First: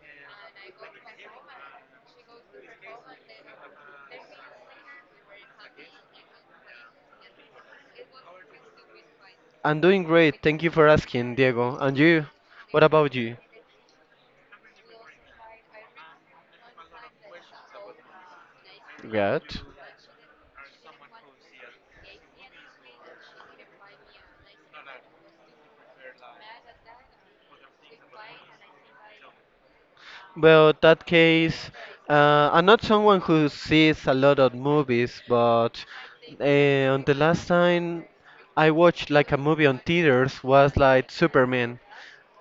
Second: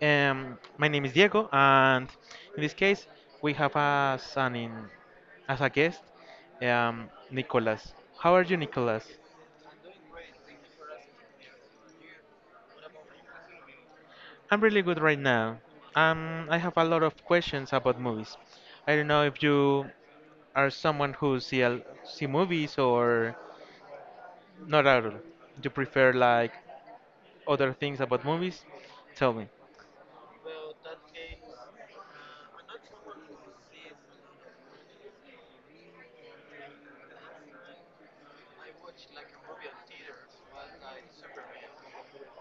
My name is Diego, and in this case, we have as as a guest, Nicolas. How are you, Nicolas? I'm doing great. Thank you for asking, Diego. And you? What about you? I'm really good right now. I have a lot of questions about movies. I don't know if Good. you are someone who see movies or not at all. You prefer like other things about movies? Tell me. Well, that case, I'm not someone who sees a lot of movies, but uh, on the last time I watched like a movie on theaters was like Superman.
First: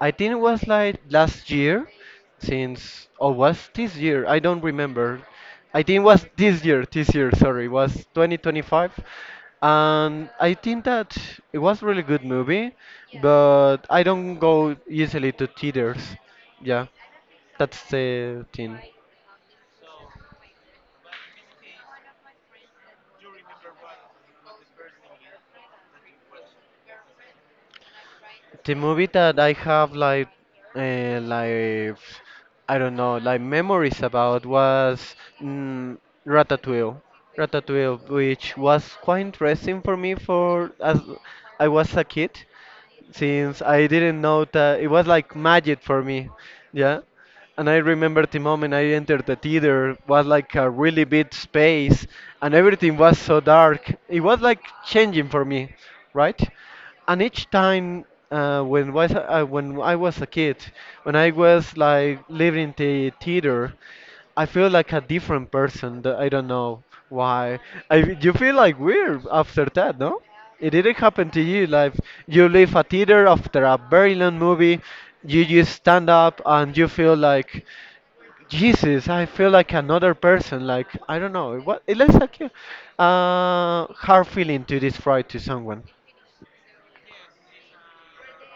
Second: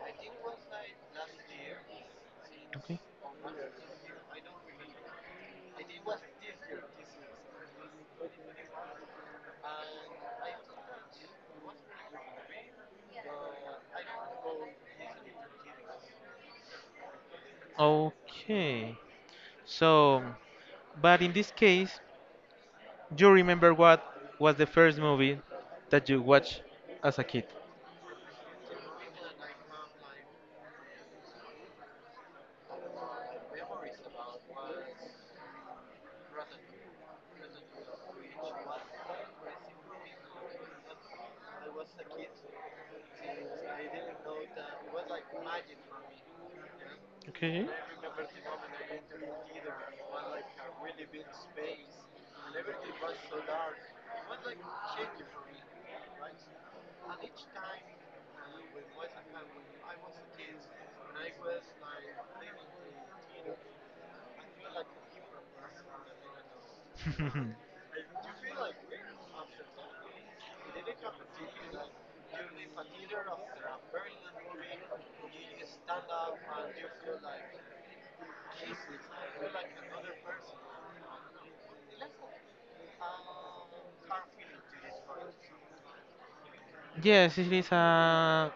I think it was like last year, Okay. since or was this year? I don't remember. I think it was this year. This year, sorry, was 2025, and I think that it was really good movie, but I don't go easily to theaters. Yeah. That's the thing. Okay. So, but in this case, you remember what was the first movie that you watched as a kid? The movie that I have like I don't know, like memories about was mm, Ratatouille. Ratatouille, which was quite interesting for me for as I was a kid, since I didn't know that it was like magic for me. Yeah. Okay. And I remember the moment I entered the theater was like a really big space and everything was so dark. It was like changing for me, right? And each time when was when I was a kid, when I was like living in the theater, I feel like a different person. That I don't know why. I you feel like weird after that, no? It didn't happen to you. Like you leave a theater after a very long movie, you just stand up and you feel like, Jesus, I feel like another person. Like I don't know. What it looks like a hard feeling to describe to someone. Yes, it is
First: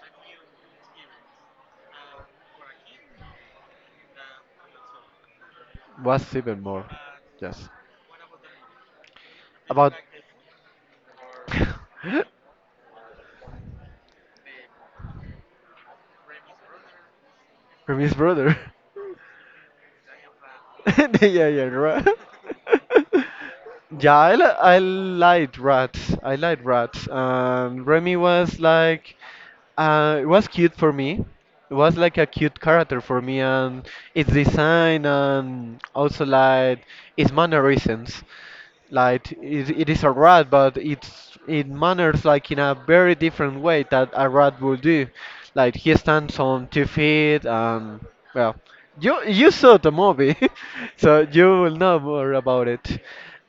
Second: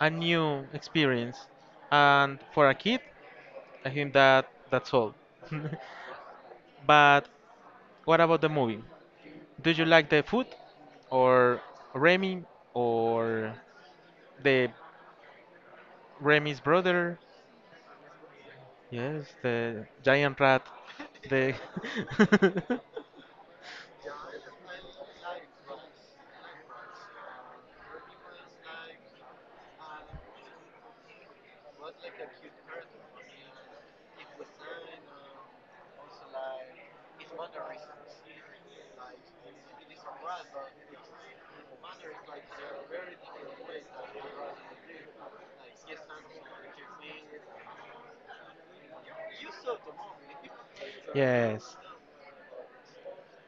a new experience, and for a kid, I think that that's all. What's even more, But yes, what about the movie? Do you about like the food, or Remy, or the Remy's brother? Remy's brother. Yes, the giant rat. Yeah, The yeah, right. yeah, I liked rats. I liked rats. Remy was like, it was cute for me. It was like a cute character for me, and its design, and also like its mannerisms. Like it is a rat, but it manners like in a very different way that a rat would do. Like he stands on two feet, and well, you saw the movie, so you will yes. know more about it.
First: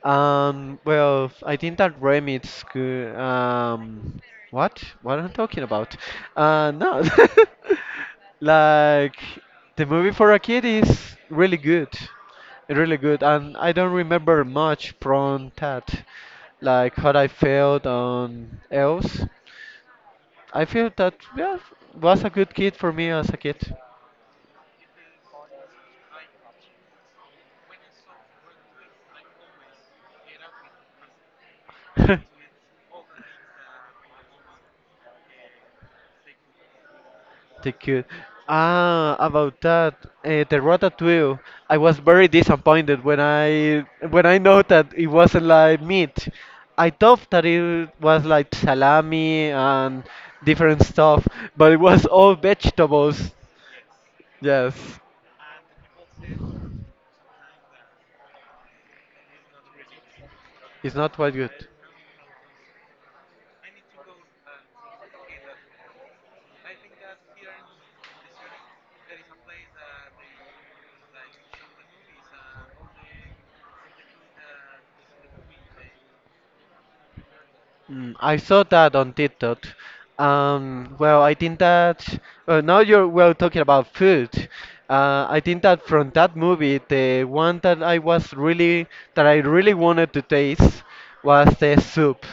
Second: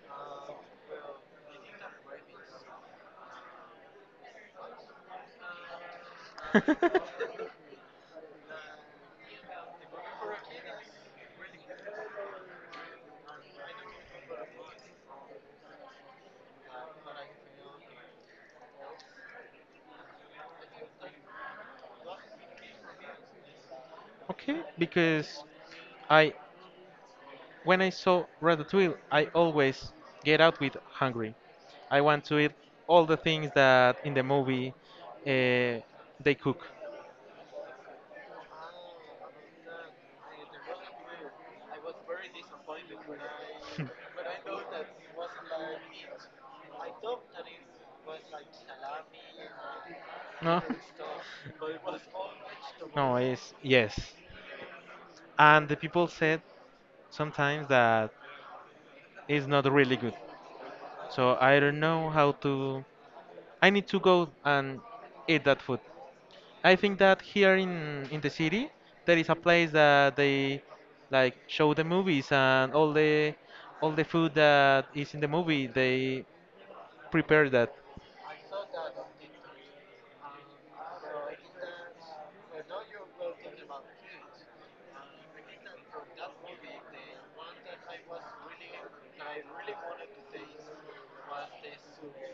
Well, I think that Remit's good. What? What am I talking about? No. Like the movie for a kid is really good really good. And I don't remember much from that, like how I felt on else. I feel that yeah, was a good kid for me as a kid. Okay, because I when I saw Ratatouille, I always get out with hungry. I the want to eat all the things that in the movie uh, they cook. kid. Ah, about that, the Ratatouille. I was very disappointed when I know that it wasn't like meat. I thought that it was like salami and No, different stuff, but it was all no, vegetables. it's yes. Yes, And the people said sometimes that it's not really good. it's not quite So good. I don't know how to I need to go and eat that food. I think that here in the city there is a place that they like show the movies and all the food that is in the movie they prepare that. I saw that on TikTok. Well, I think that well, now you're well talking about food. I think that from that movie, the one that I was really that I really wanted to taste was the soup.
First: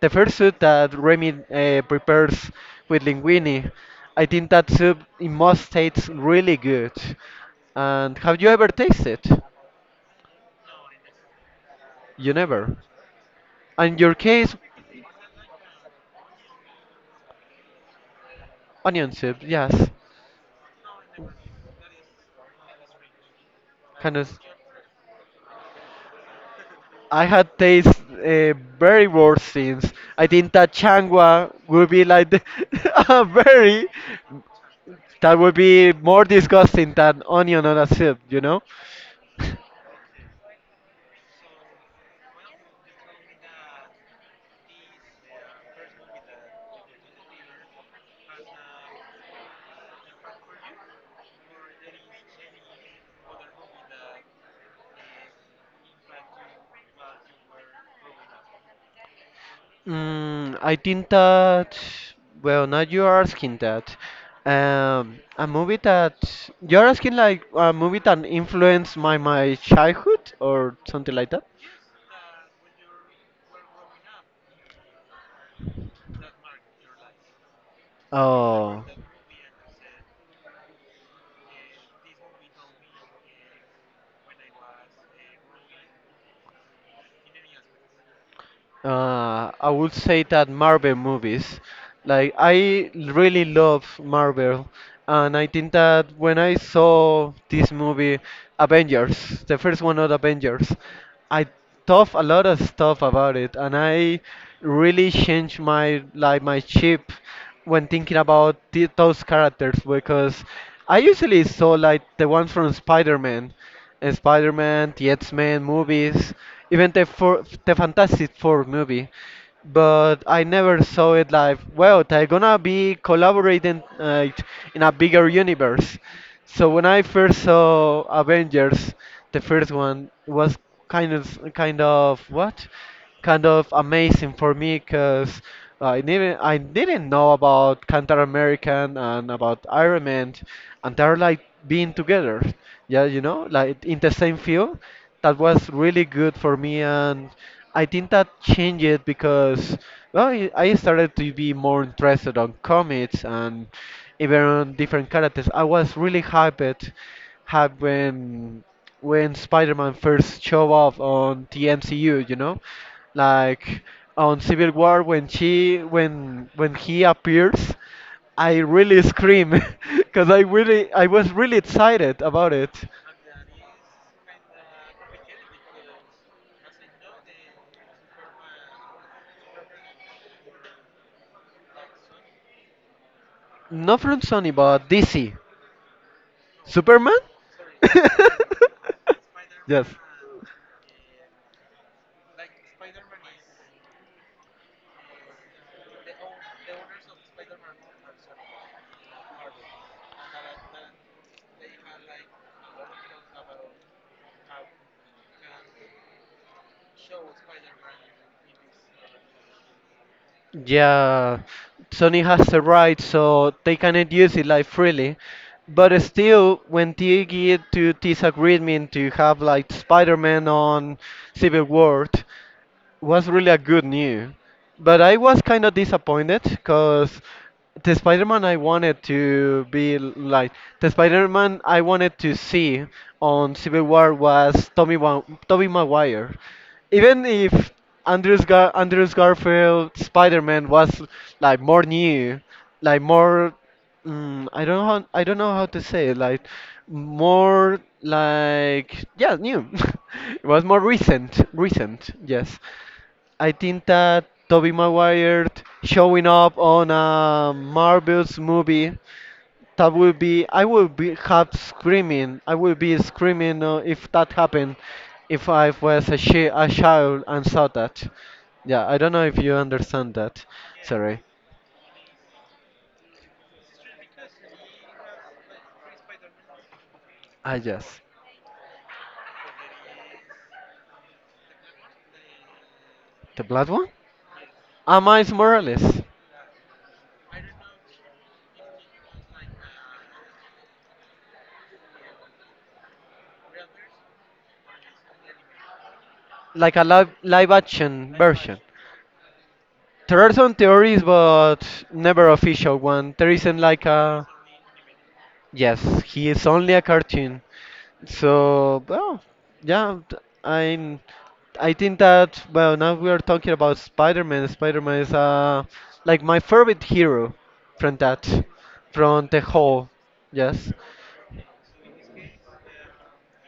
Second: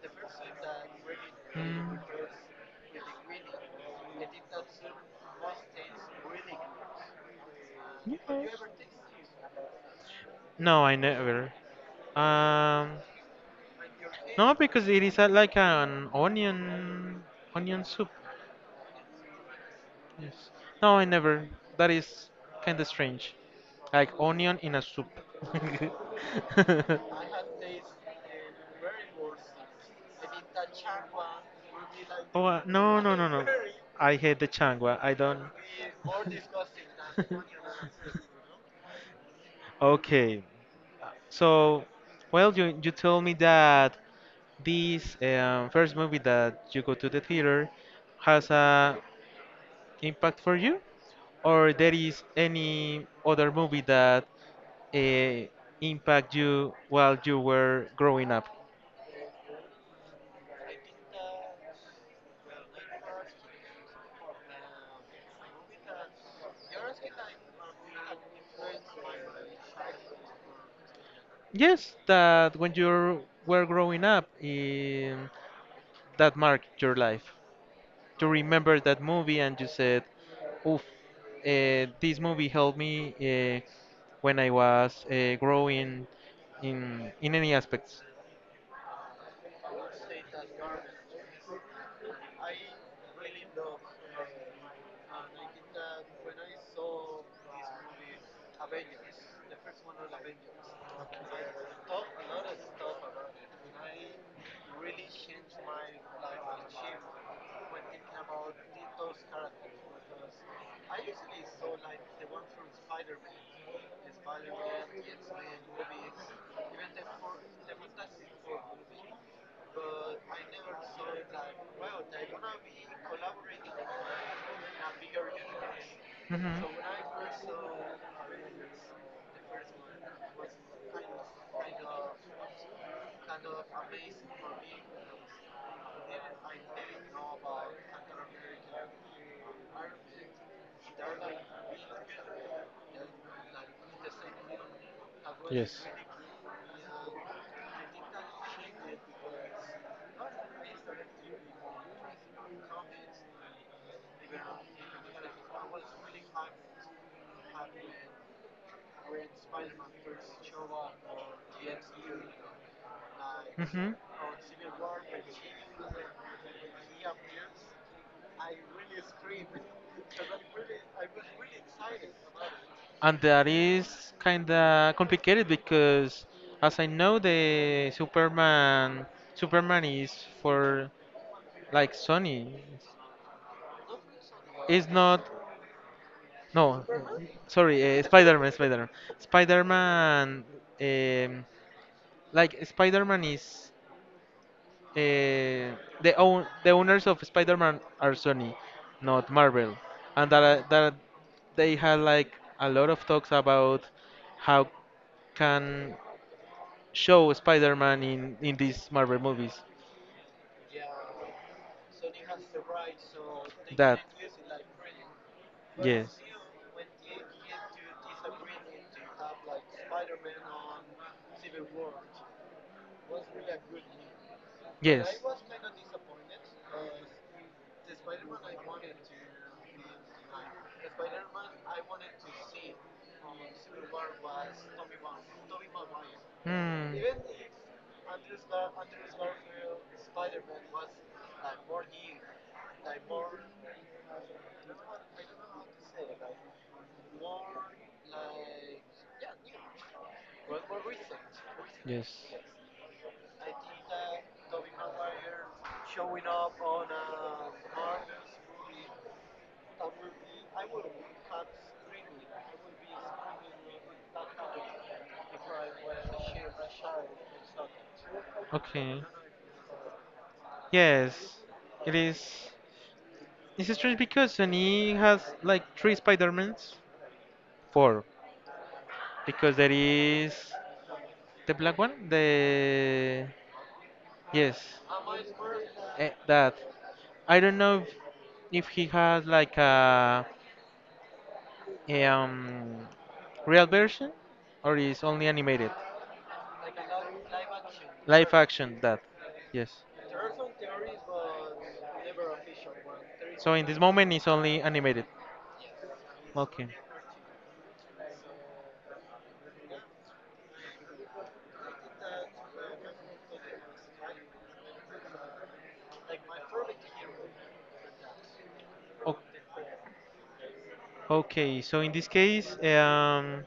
The first soup that Remy Mm. prepares with linguine. I think that soup it must taste really good. And have you Yeah. ever tasted? No, I never. You never. Um, In your no, case, because it is a, like an onion onion soup. onion soup, yes. Yes. No, I never. That is kind of strange. Like Kind of. onion in a soup. I had taste very worse things. I think that changua would be like the, Oh, no, no, a no, no. very I hate the changua. I that don't. would be more disgusting than onion on a soup, you know. Okay. So, well, you told me that this first movie that you go to the theater has a impact for you or there is any other movie that uh, impact you while you were growing up? I think that well, now you are asking that. A movie that you're asking like a movie that influenced my childhood or something like that. Yes, that when you were growing up, that marked your life you remember Oh. that movie and you said oof, this movie helped me when I was growing in any aspects. I would say that Marvel movies. Like I really love Marvel, and I think that when I saw this movie, Avengers, the first one of Avengers, I thought a lot of stuff about it, and I really changed my like my chip when thinking about the, those characters because I usually saw like the ones from Spider-Man. Spider Man, the X Men movies, even the, four, the Fantastic Four movie. But I never saw it like, well, they're gonna be collaborating in a bigger universe. Mhm. So when I first saw Avengers, the first one was kind of what? Kind of amazing for me because I didn't know about Captain American and about Iron Man, and they're like being together yeah, like in the same field, that was Yes. really good for me, and I think that changed it because well, I started to be more interested on comics and even on different characters. I was really hyped when Spider-Man first showed up on the MCU, like Hmm. on Civil War when she when he appears. I really scream because I was really excited about it. And that is kind of complicated because, as I know, the Superman Superman is for like Sony. Not from Sony, but It's not. DC. No, Superman? sorry, Spider-Man, Spider-Man, yes. Spider-Man. Um, like Spider-Man is the own the owners of Spider-Man are Sony, not Marvel, and that that they had like a lot of talks about how can show Spider-Man in these Marvel movies. Yeah, Sony has the right, so they That cannot use it like freely. But yes, still, when they get to this agreement to have like Spider-Man on Civil War, was really a good new. But I yes, was kind of disappointed because the Spider-Man I wanted to be like the Spider-Man I wanted to see on Civil War was Tobey Maguire. hmm, Even if Andrews Garfield Spider-Man was like more new, like more I don't know how to say it, like more like yeah new. It was more recent, recent, yes. yes. I think that Tobey Maguire showing up on a Marvel's movie, that would be I would be have screaming. I would be screaming if that happened, if I was a child and saw that. Yeah, I Okay. don't know if you understand that. Sorry. Yes, it is. It's strange because Sony has like three Spider-Mans. I just Four. Because there is the black one, the the blood one. yes, Ah, Miles Morales, eh, that. I don't know if he has like a, a um real version or is only animated. like a live action Live version. action that. Yes. There are some theories, but never official one. There So isn't in this like moment a. it's only animated. Yes, he is Okay. only a cartoon. So, well, yeah, I'm. I think that well, now we are talking about Spider-Man. Spider-Man is like my favorite hero from that, O- from the whole. Yes. okay, so in this case,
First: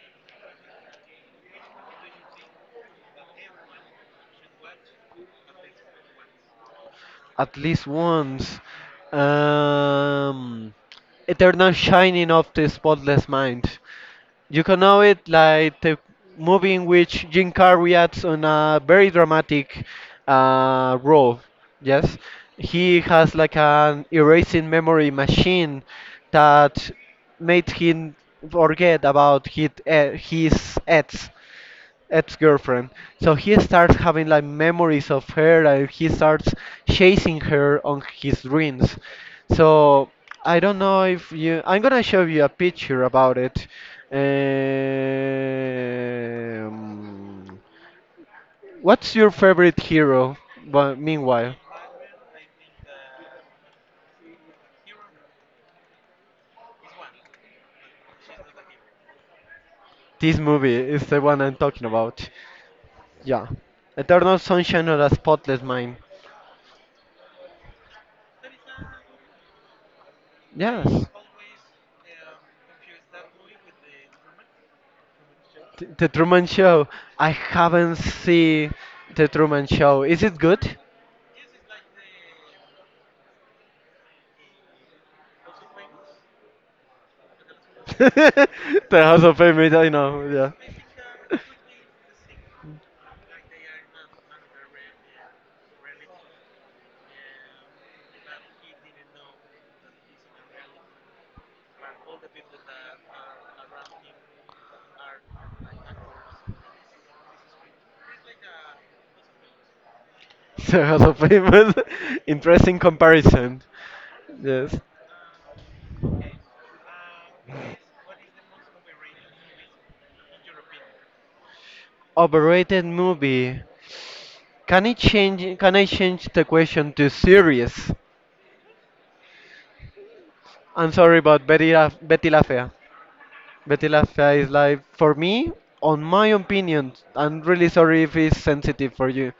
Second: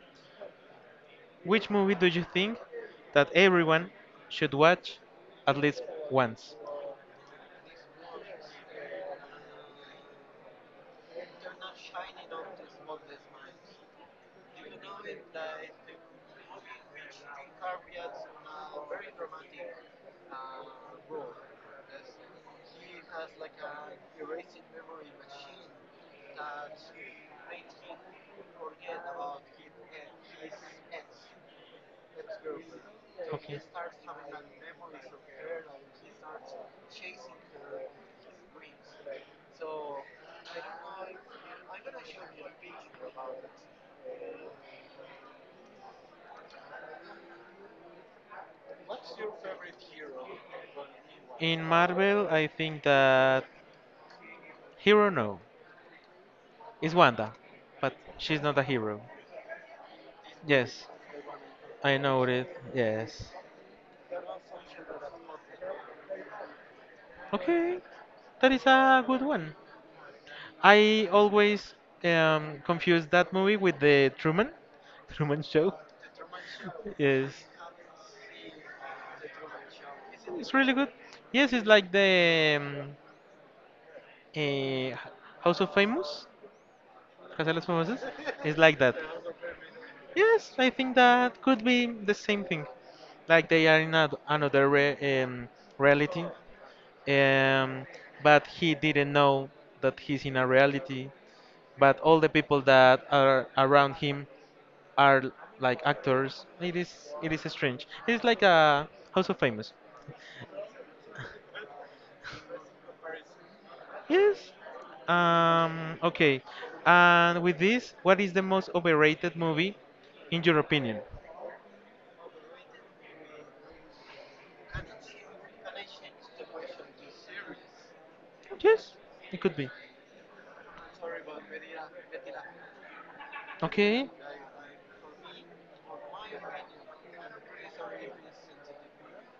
which movie do you think that everyone should watch at least once? At least once. Um, Eternal Shining of the Spotless Mind. You can know it like the movie in which Jim Carrey acts on a very dramatic role. Yes, he has like an erasing memory machine that made him forget about his ex ex-girlfriend. So Okay. he starts having like memories of her and he starts chasing her on his dreams. So I don't know if you I'm gonna show you a picture about it. Um, what's your favorite hero? But meanwhile, In Marvel, I think that hero no is Wanda, but she's not a hero. this movie Yes, is the one I'm talking I know about. it. Yes. Yeah. Eternal Sunshine of the Spotless Mind. Okay, that is a good one. Yes. I always confuse that movie with the Truman Truman Show. The Truman Show. I Yes, haven't seen The Truman Show. Is it it's really good? good. Yes, it's like the eh, House of Famous, Casa de los Famosos. The It's like that. House of Fame, I know, yeah. Yes, I think that could be the same thing. Like they are in a, another reality, um, but he didn't know that he's in a reality. But all the people that are around him are like actors. It is strange. It's like a House of Famous. The House of Fame interesting comparison. Yes. Yes. Okay. And with this, what is the most overrated movie, in your opinion? Overrated movie. Can it change? Can I change the question to series? Yes, it could be. I'm sorry, but Betty La Fea. Betty Okay. Lafia is like, for me, on my opinion, I'm really sorry if it's sensitive for you,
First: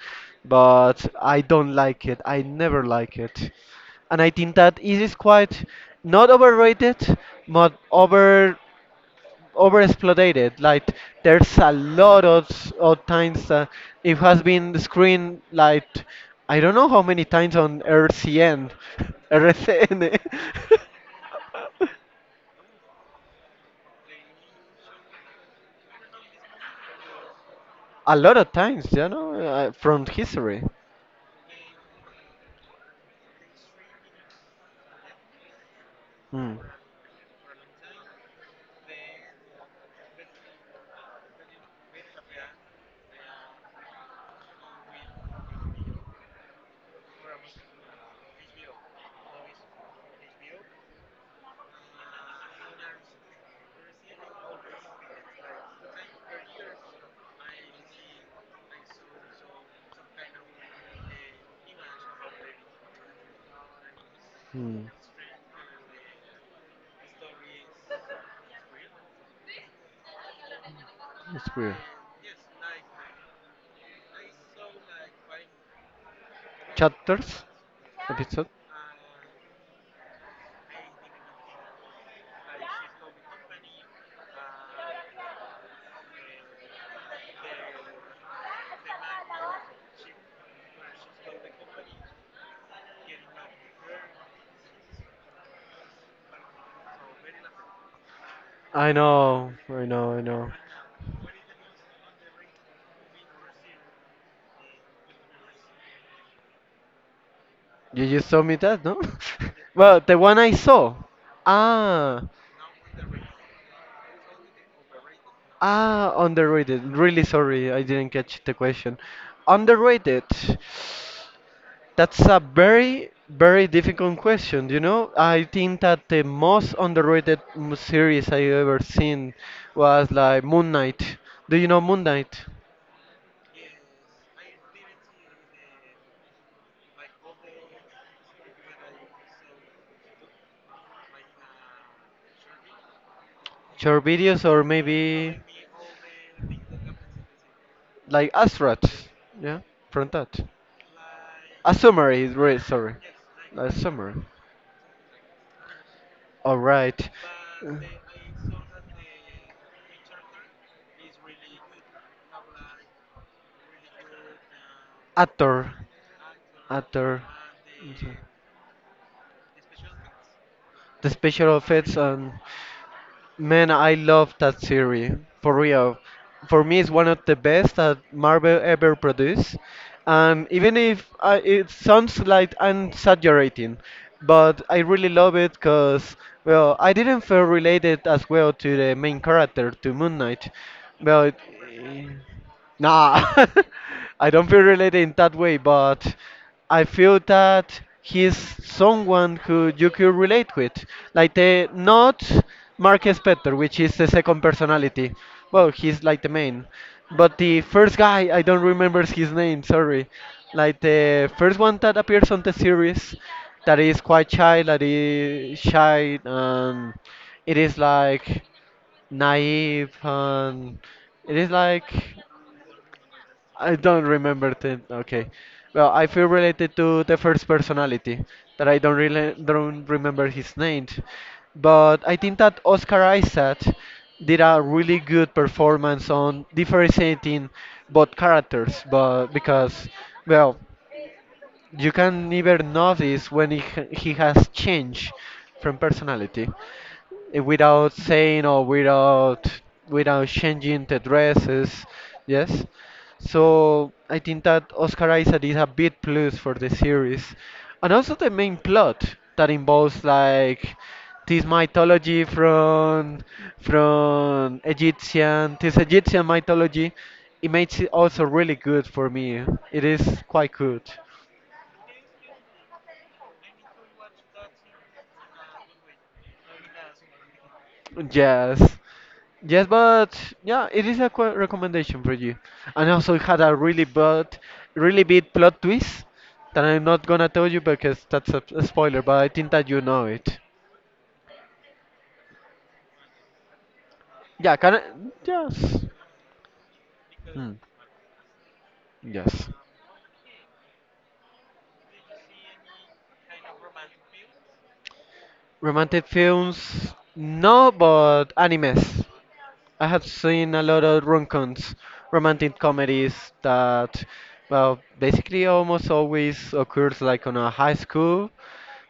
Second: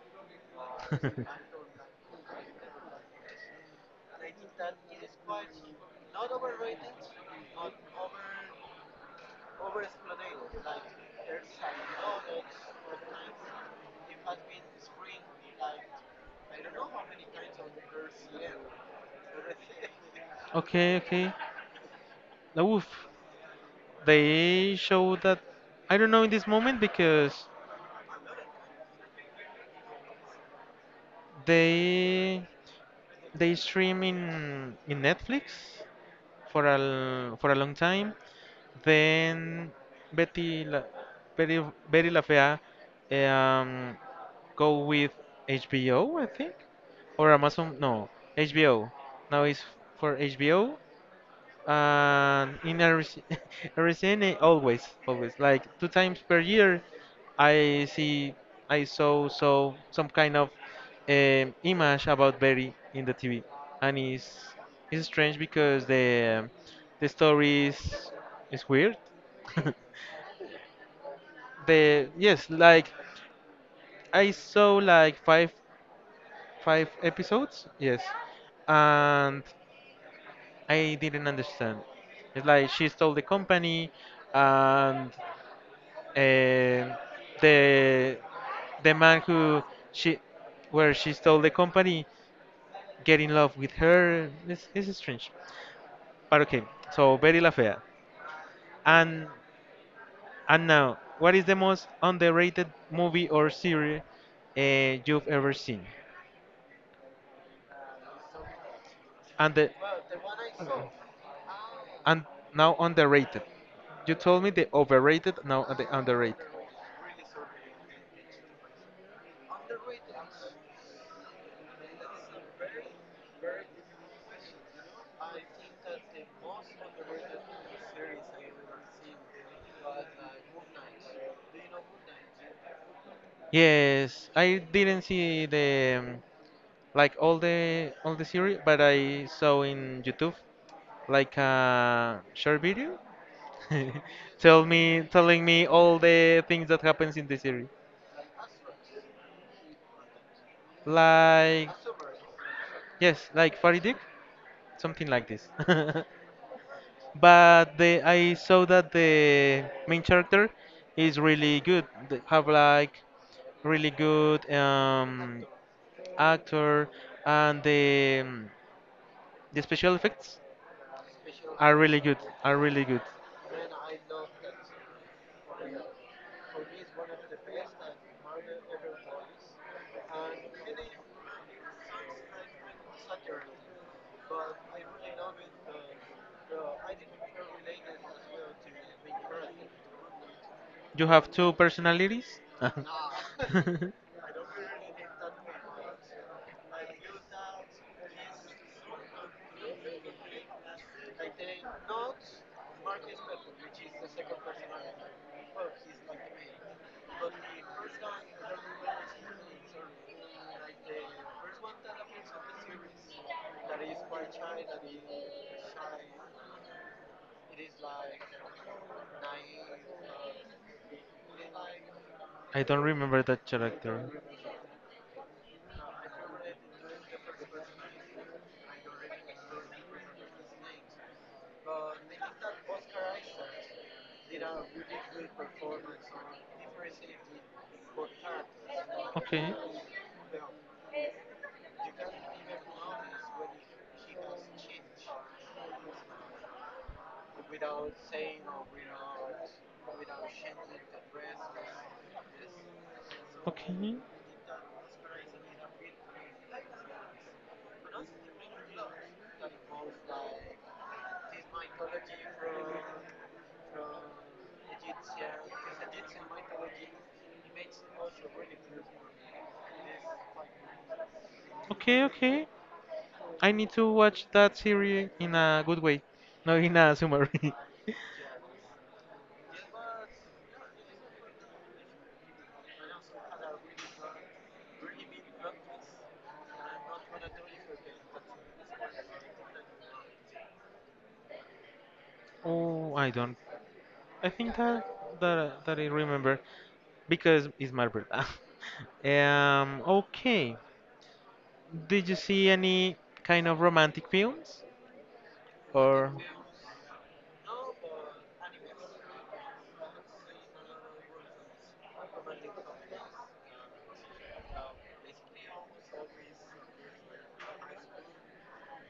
but I don't like it. I never like it. And I think that it is quite not overrated, but over exploited. Like there's a lot of times that it has been screened like I don't know how many times on RCN, RCN. Okay. Okay. Oof. They show that. I don't know in this moment because A lot of times, from history. they they stream in Netflix Hmm. For a long time. Then Betty La, Betty, Betty La Fea, um, go with HBO, I think, or Amazon. No, HBO. Now it's for HBO and in Arizona, always, always, like two times per year, I see, I saw some kind of image about Berry in the TV, and Hmm. it's strange because the story is weird. It's weird. The yes, like I saw like five five Chapters, episodes, yes, episode. and I didn't understand. It's like she stole the company, and uh, the the man who she where she stole the company get in love with her. This is strange, but okay. So very la fea. I and know, I know, I know. and now what is the most underrated movie or series you've ever seen? You just told me that, no? And the well, the one I saw. and Ah, now underrated you told me the overrated, now the ah, underrated. underrated. Really sorry, I didn't catch the question. Underrated. That's a very, very difficult question. You know, I think that the most underrated series I ever seen was like Moon Knight. Do you know Moon Knight? Yes, I didn't see the like all the series, but I saw in YouTube like a short video, Short videos or tell me maybe telling me all the things that happens in the series. like Astrats? Yeah, from that. Like A summary, sorry. yes, like A Faraday, summary. something like this. All right. Uh, But the I saw that the main character is really good. They have like really good Actor. actor Actor. and Okay. The special effects The special are effects really good. and Are really good. man, I love that series for real. For me, it's one of the best that Marvel ever produced, and even if I, it sounds like I'm exaggerating, but I really love it because well, I didn't feel related as well to the main character to Moon Knight, You have but. two personalities? I Nah, I don't feel related in that way, but I feel that he's someone who you could relate with. Like the not Marcus Petter, which is the second personality. Well, he's like the main. But the first guy, I don't remember his name, sorry. Like the first one that appears on the series, that is quite shy, that is shy, and it is like naive and it is like don't remember that I don't character. remember the okay. Well, I feel related to the first personality that I don't really don't remember his name, but I think that Oscar Isaac did a really good performance on differentiating both characters, but Okay. because well. You can never notice when he has changed from personality without saying or without changing the dresses. Yes. Okay. So I think that Oscar Isaac is a big plus for the series, and also the main plot that involves like this mythology from Egyptian this Egyptian mythology. It makes it also really good for me. It is quite good. Okay, okay. I need to watch that series in a good way, not in a summary. Yes. Yes, but yeah, it is a qu recommendation for you. And also, it had a really bad, really big plot twist that I'm not gonna tell you because that's a spoiler, but I think that you know it. Oh, I don't I Yeah, think can I? that that that Yes. I remember because Hmm, it's my birthday. yes. Okay. Did you see any kind of romantic films Romantic or? films? No, but animes. I have seen a lot of rom-coms, romantic comedies that, well, basically almost always occurs like on a high school,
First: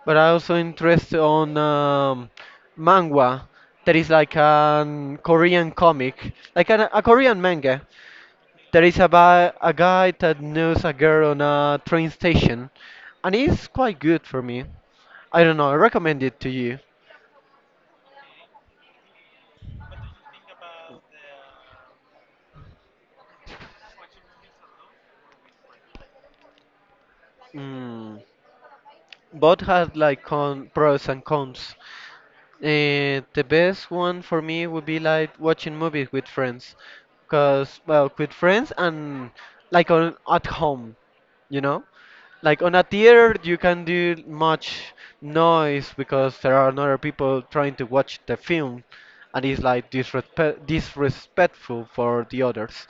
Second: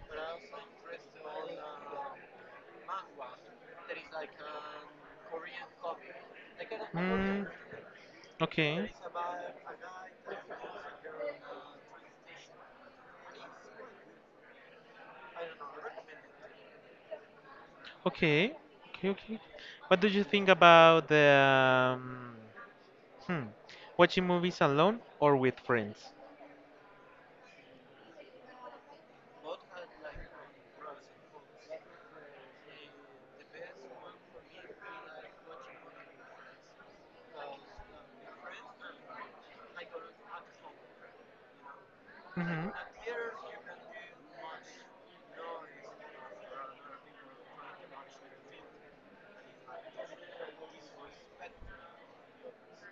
but I also interest on manhwa, that is like a Korean comic, like a Korean Mm, manga. There okay. is about a guy that knows a girl on a train station, and it's quite good for me. I don't know, I recommend it to you. Okay, okay, okay. What do you think about the um, hmm, watching movies alone or with friends? Mm. Both has like con pros and cons. The best one for me would be like watching movies with friends, cause well, with friends and like on at home, you know, like Hmm. on a theater you can do much noise because there are other people trying to watch the film, and it's like disrespectful for the others.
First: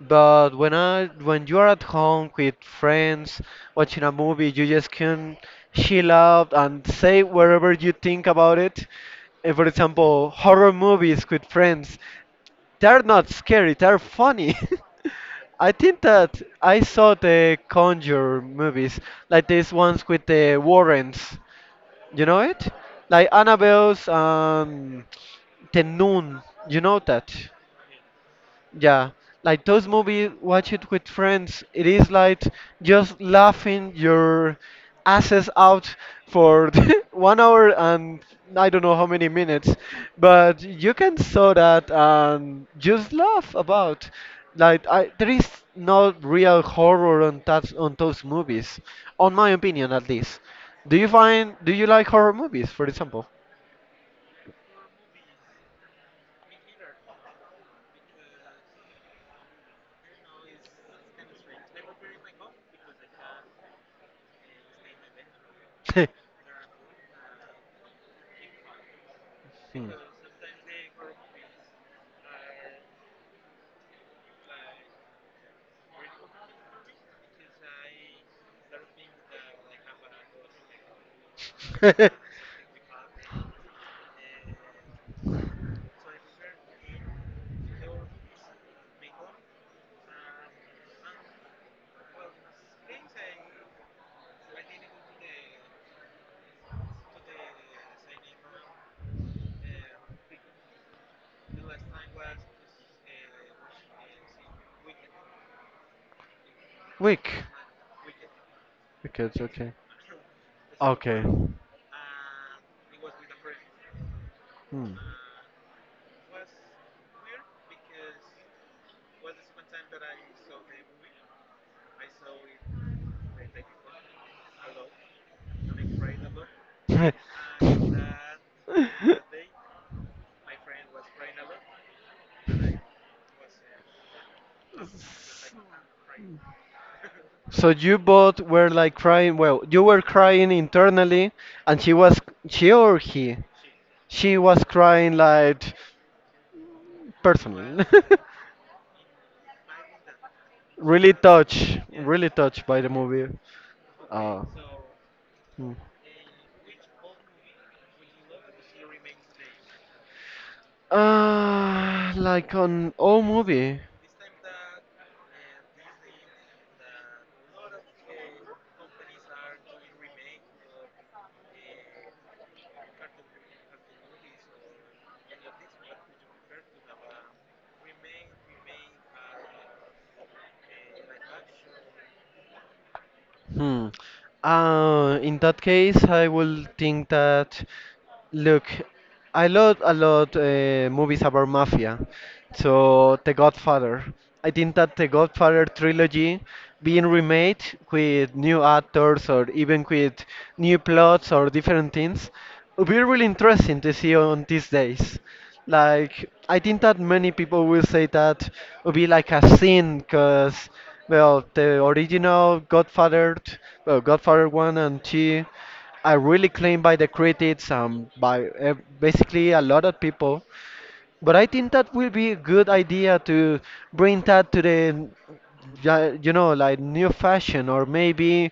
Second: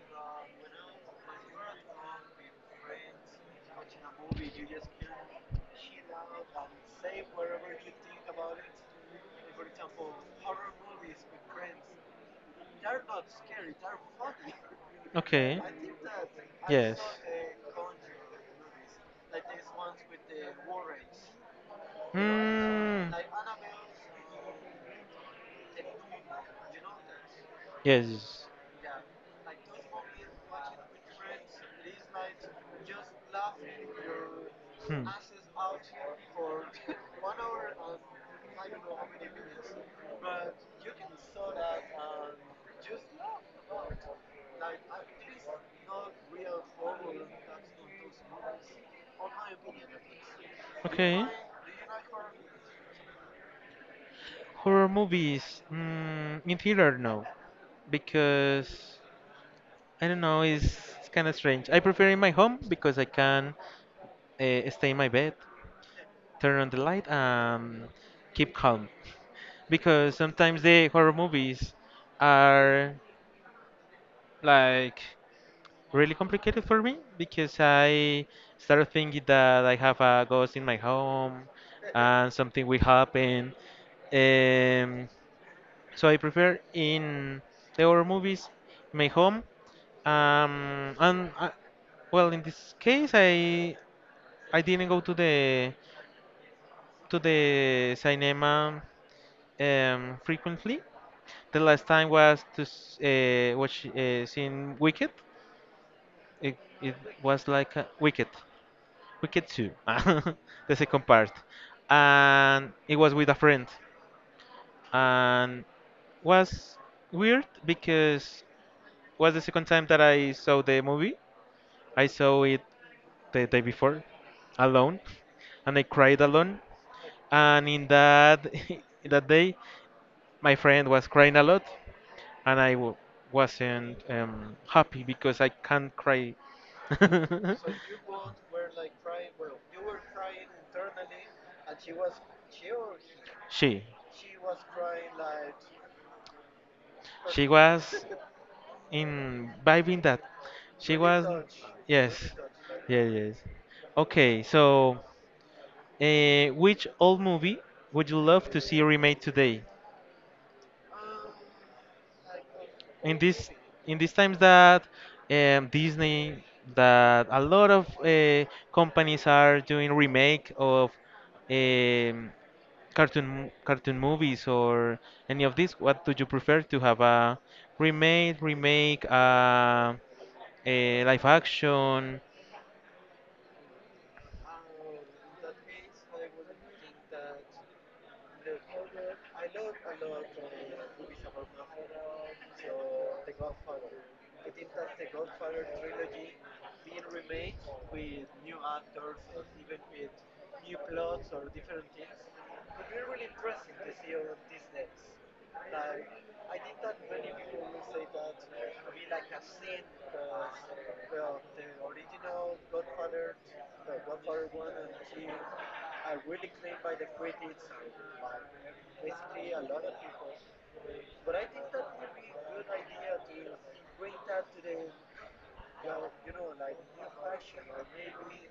But when you are at home with friends watching a movie, you just can chill out and say whatever you think about it. For example, horror movies with friends, they're not scary, they're funny. Okay. I think that I Yes. saw the Conjure movies, like these ones with the Warrens. You know it? Hmm. Like Annabelle's and The Nun. You know that? Yes. Yeah, like those movies, watch it with friends. It is like just laughing your asses out for 1 hour and I don't know how many minutes, but you can saw that and just laugh about. There is no real horror on that on those movies, on my opinion at least. Okay. Do you like horror movies, for example? Horror movies, mm, in theater, no, because I don't know, it's kind of strange. I prefer in my home because I can stay in my bed, Hmm. turn on the light, and keep calm. Because sometimes the horror movies are like really complicated for me because I start thinking that I have a ghost in my home and something will happen. Um, so I prefer in the horror movies my home. And well, in this case, I didn't go to the cinema frequently. The last time was to watch seen Wicked. It Week. was like a, Wicked, Because Wicked Two, okay. the second Okay. part, and it was with a friend, Hmm. and was weird because was the second time that I saw the movie. I saw it the day before, alone, and I cried alone. And in that in that day, my friend was crying a lot, and wasn't happy because I can't cry. So you both were like crying. Well, you were crying internally, and she was she or he? She, She was crying like she personally. was imbibing that. She Really was, touched, really yes, touched by the yes, movie. yes. Uh, Okay, so hmm. Which old movie would you love to see remade today? Like on In all this movie. in these times that Disney that a lot of companies are doing remake of um, cartoon cartoon movies or any of these, what do you prefer to have a remake, a live action? Hmm. In that case, I will think that, look, I love a lot movies about mafia. So, The Godfather. I think that The Godfather trilogy being remade with new actors or even with new plots or different things would be really interesting to see on these days. Like, I think that many people will say that would be like a sin because. Well, the original Godfather, well, Godfather 1 and 2 are really claimed by the critics and by basically a lot of people. But I think that will be a good idea to bring that to the, you know, like new fashion or maybe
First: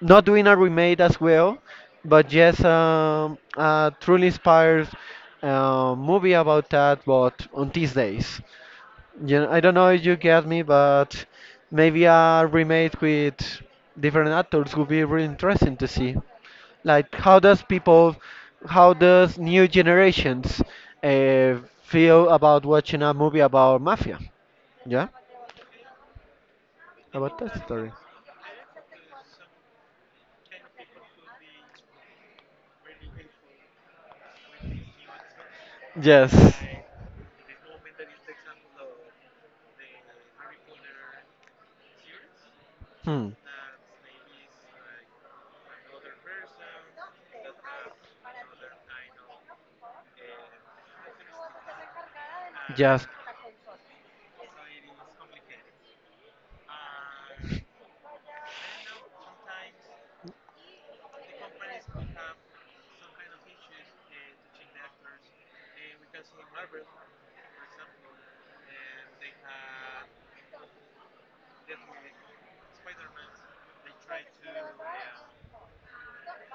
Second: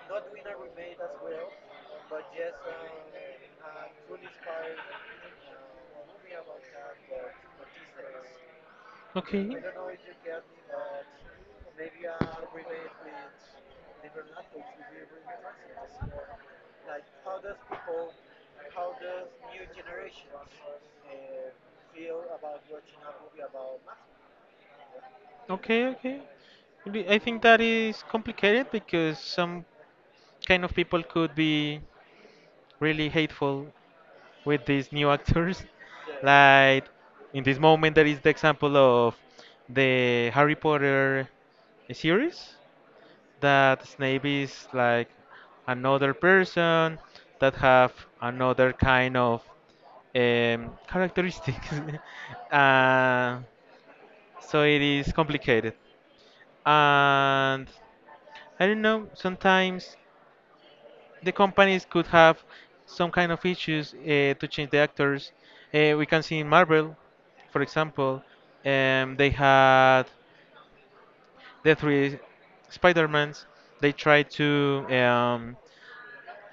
not doing a remake as well, but just a truly inspired movie about that, but on these days. Yeah, Okay. I don't know if you get me, but maybe a remake with different actors would be really interesting to see. Like, how does people, how does new generations uh, feel about watching a movie about mafia? Yeah, Okay, okay. Maybe I about think that that story. is complicated because some kind of people could be really hateful with these new actors. Yes. Like in this moment, there is the example of the Harry Potter series Hmm. that Snape is like another person that have another kind of characteristics. Yes. uh, so it is complicated. And I don't know, sometimes the companies could have some kind of issues to change the actors. We can see in Marvel, for example, they had the three Spider-Mans. They tried to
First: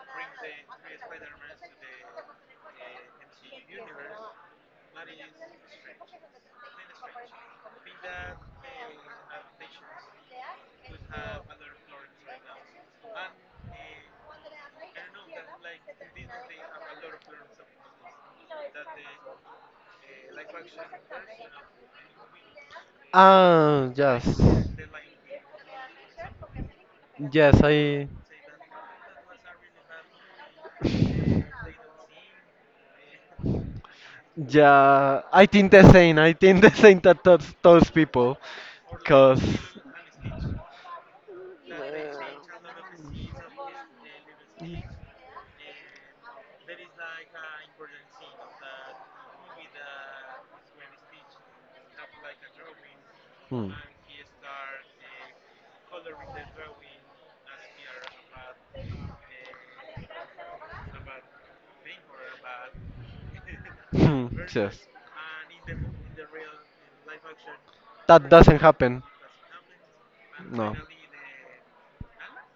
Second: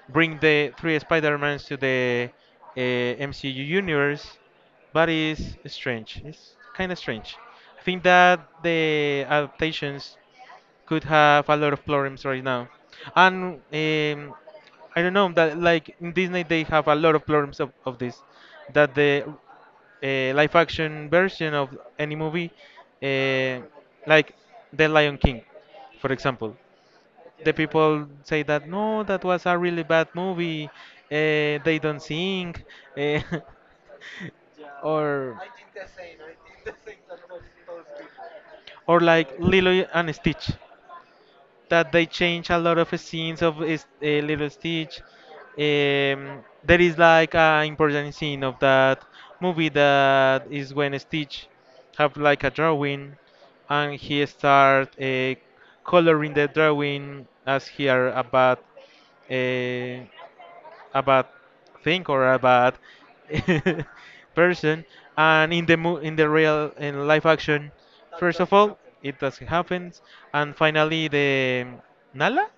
bring the three Spider-Mans to the MCU universe, but it's strange. It's kind of strange. I think that the adaptations could have a lot of problems right now. And I don't know that like in Disney they have a lot of problems of this, that the live action version of any movie, uh, Ah, yes. like The Lion King, for example, the Yes, people I. say that no, that was a really bad movie. They don't sing, uh, Yeah, or I think the same. I think the same that those people, or like cause. Lilo and Stitch that they change a lot of scenes of Little Stitch. There is like an important scene of that movie that is when Stitch have like a drawing Hmm. Hmm. and he start coloring the drawing as he are uh, a bad thing or a bad Yes. person, and in the in the real in live action That first of doesn't all happen. it doesn't happen, and No. finally the nala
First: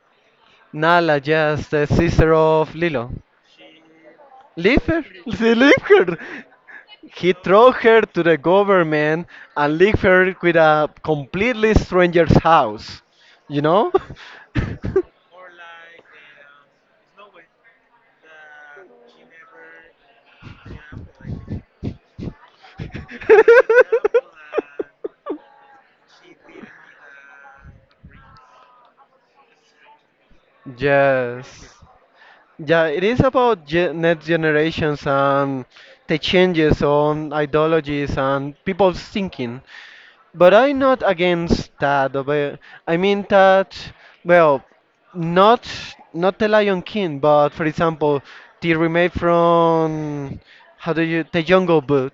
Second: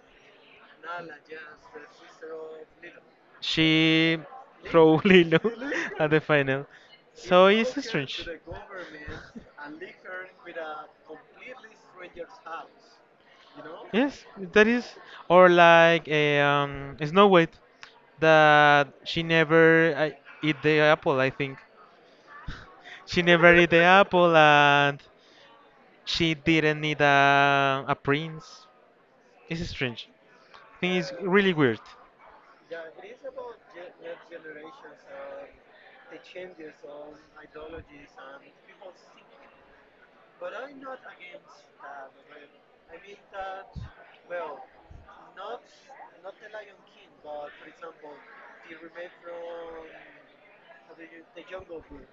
Nala, yes, the sister of Lilo. she Leave her. probably no She leave at her. the final, He so throw it's her to strange. the government and leave her with a completely stranger's house. You know? Yes, that is, or like a Snow White that she never eat the apple, I think. She never ate the apple and she didn't need a prince. It's strange. I think it's really Yes. weird. Yeah, it is about next generations and the changes on ideologies and people's thinking. But I'm not against that. But I mean that, well, not not the Lion King, but for example, the remake from how do you the Jungle Book.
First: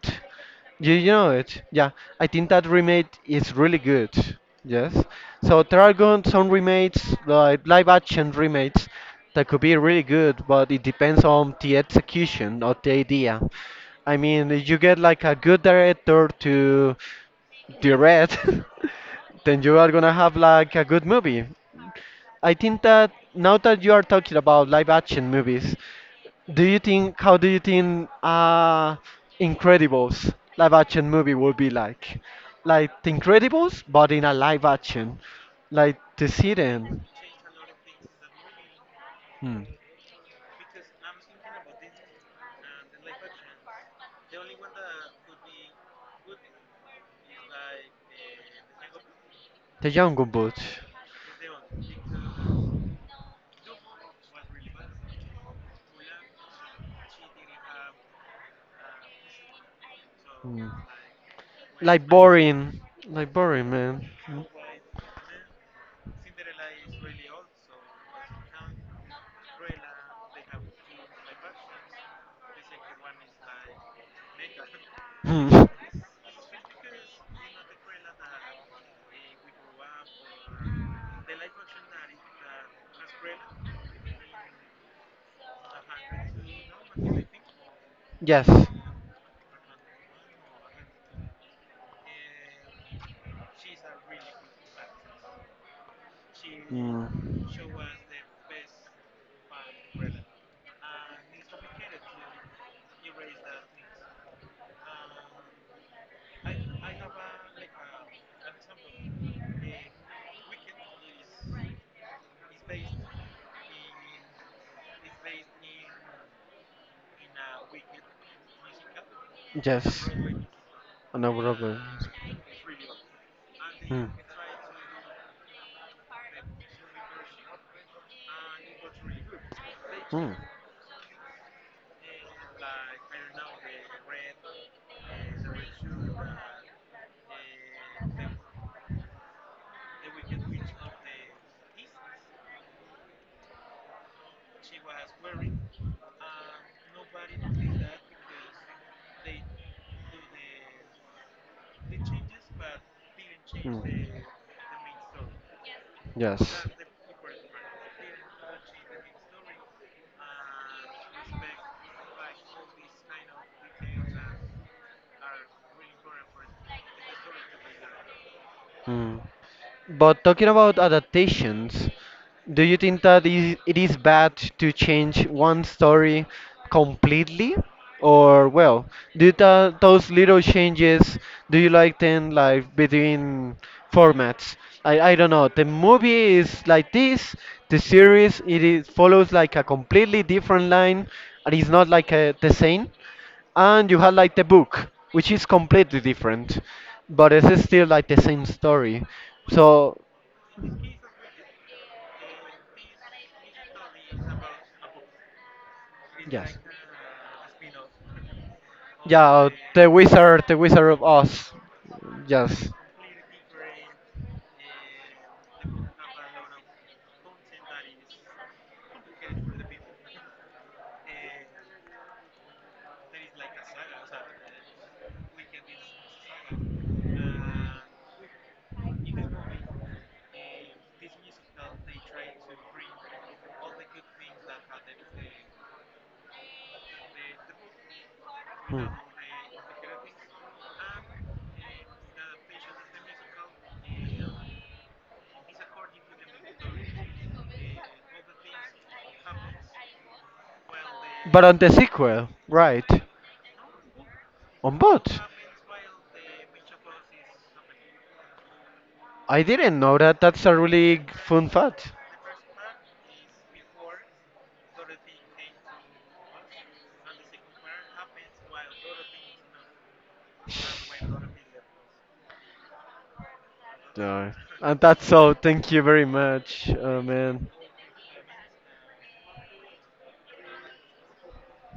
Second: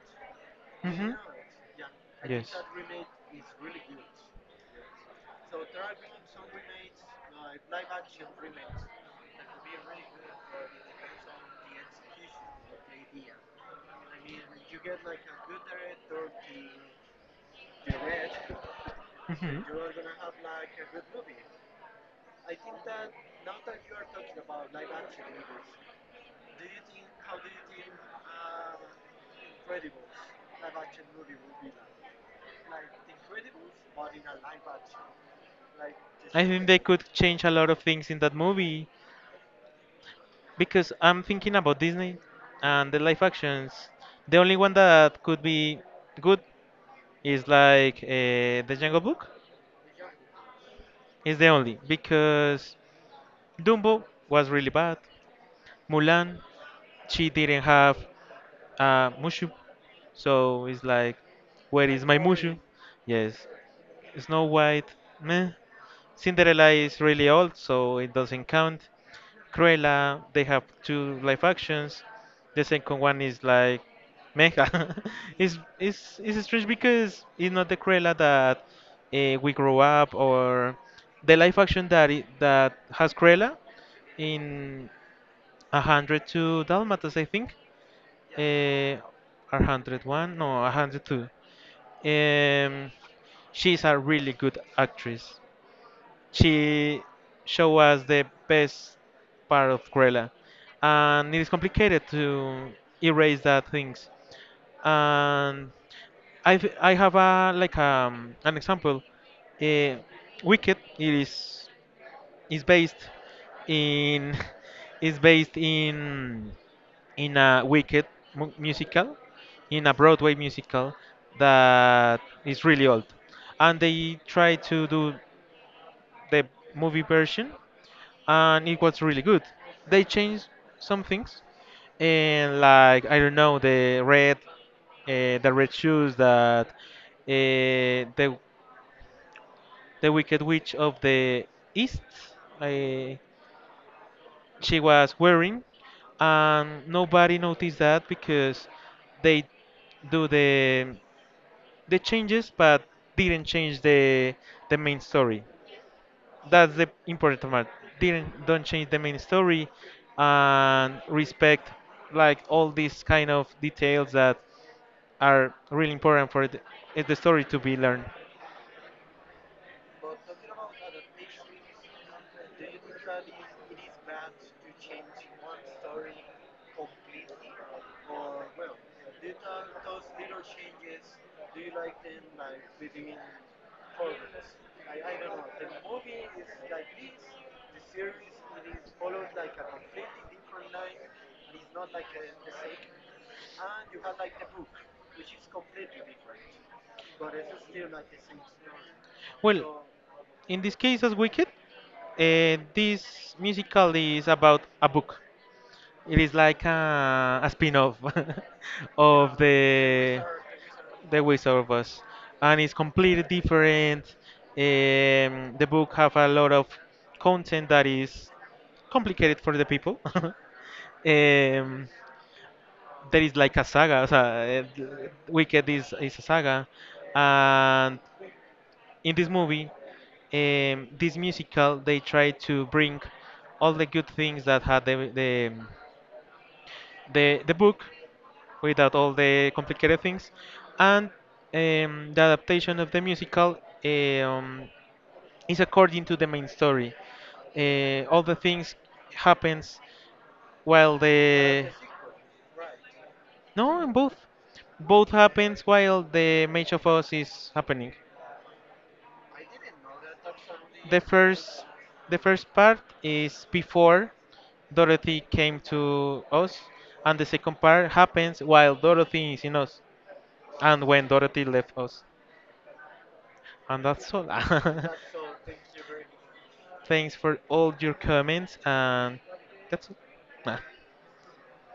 Hmm. You know it, yeah. I think Yes. that remake is really good. Yes. So there are going some remakes, like live action remakes, that could be really good, but it depends on the execution of the idea. I mean, if you get like a good director to the red, Hmm. then you are gonna have like a good movie. I think that now that you are talking about live action movies, do you think how do you think Incredibles live action movie would be like? Like the Incredibles but in a live action. Like the I think they Siren. could change a lot of things in that movie Hmm. because I'm thinking about Disney and the live actions. The only one that could be good is like the Jungle Book. The Jungle Book. It's the only because Dumbo was really bad. Mulan, she didn't have Mushu, so Hmm. it's like, where is Like my Mushu? boring. Like Yes. boring, man. Snow White, meh. Cinderella is really old, so it doesn't count. Cruella. They have two live actions. The second one is like Mega. Hmm. It's, it's strange because it's not the Cruella that we grow up or the live action that I that has Cruella in 102 Dalmatas, I think. Yes. Uh, 101? No, 102. Um, she's a really good actress. She Mm. showed us the best part of Cruella, and it is complicated to erase that things. And I have a like an example. Uh, Wicked it is based in is based in a Wicked musical, in a Yes. Broadway musical On a uh, that is really old, and hmm. they try to do the movie version and it was really good. They Hmm. changed some things, and like I don't know the red shoes that the the Wicked Witch of the East, she was wearing, and nobody noticed that because they do the changes but didn't change Mm. The main story. Yes. That's the important part. Didn't don't change the main story and respect like all these kind of details that are really important for the, the story to be learned. Mm. But talking about adaptations, do you think that is, it is bad to change one story completely? Or, well, those little changes, do you like them like between formats? I don't know. The movie is like this, the series, it is, follows like a completely different line, and it's not like the same and you had like the book, which is completely different, but it's still like the same story. Well, So in this case as Wicked, this musical is about a book. It is yes, like a spin-off of yeah, the Wizard of the Oz, Wizard of Oz, and yes. it's completely different. The book have a lot of content that is complicated for the people. There is like a saga. So, Wicked is a saga, and in this movie, this musical, they try to bring all the good things that had the book Hmm. without all the complicated things. And the adaptation of the musical um, is according to the main story. All the things happens while But on the the sequel, right? no, in both. On Both both. happens while the Mage of Oz is happening. I didn't know that. That's a really The fun first, fact. the first part is before Dorothy came to Oz, and the second part happens while Dorothy is in Oz, and when Dorothy left Oz. And that's all. Yeah. And that's all. Thank you very much, Thanks for man. all your comments, and that's all.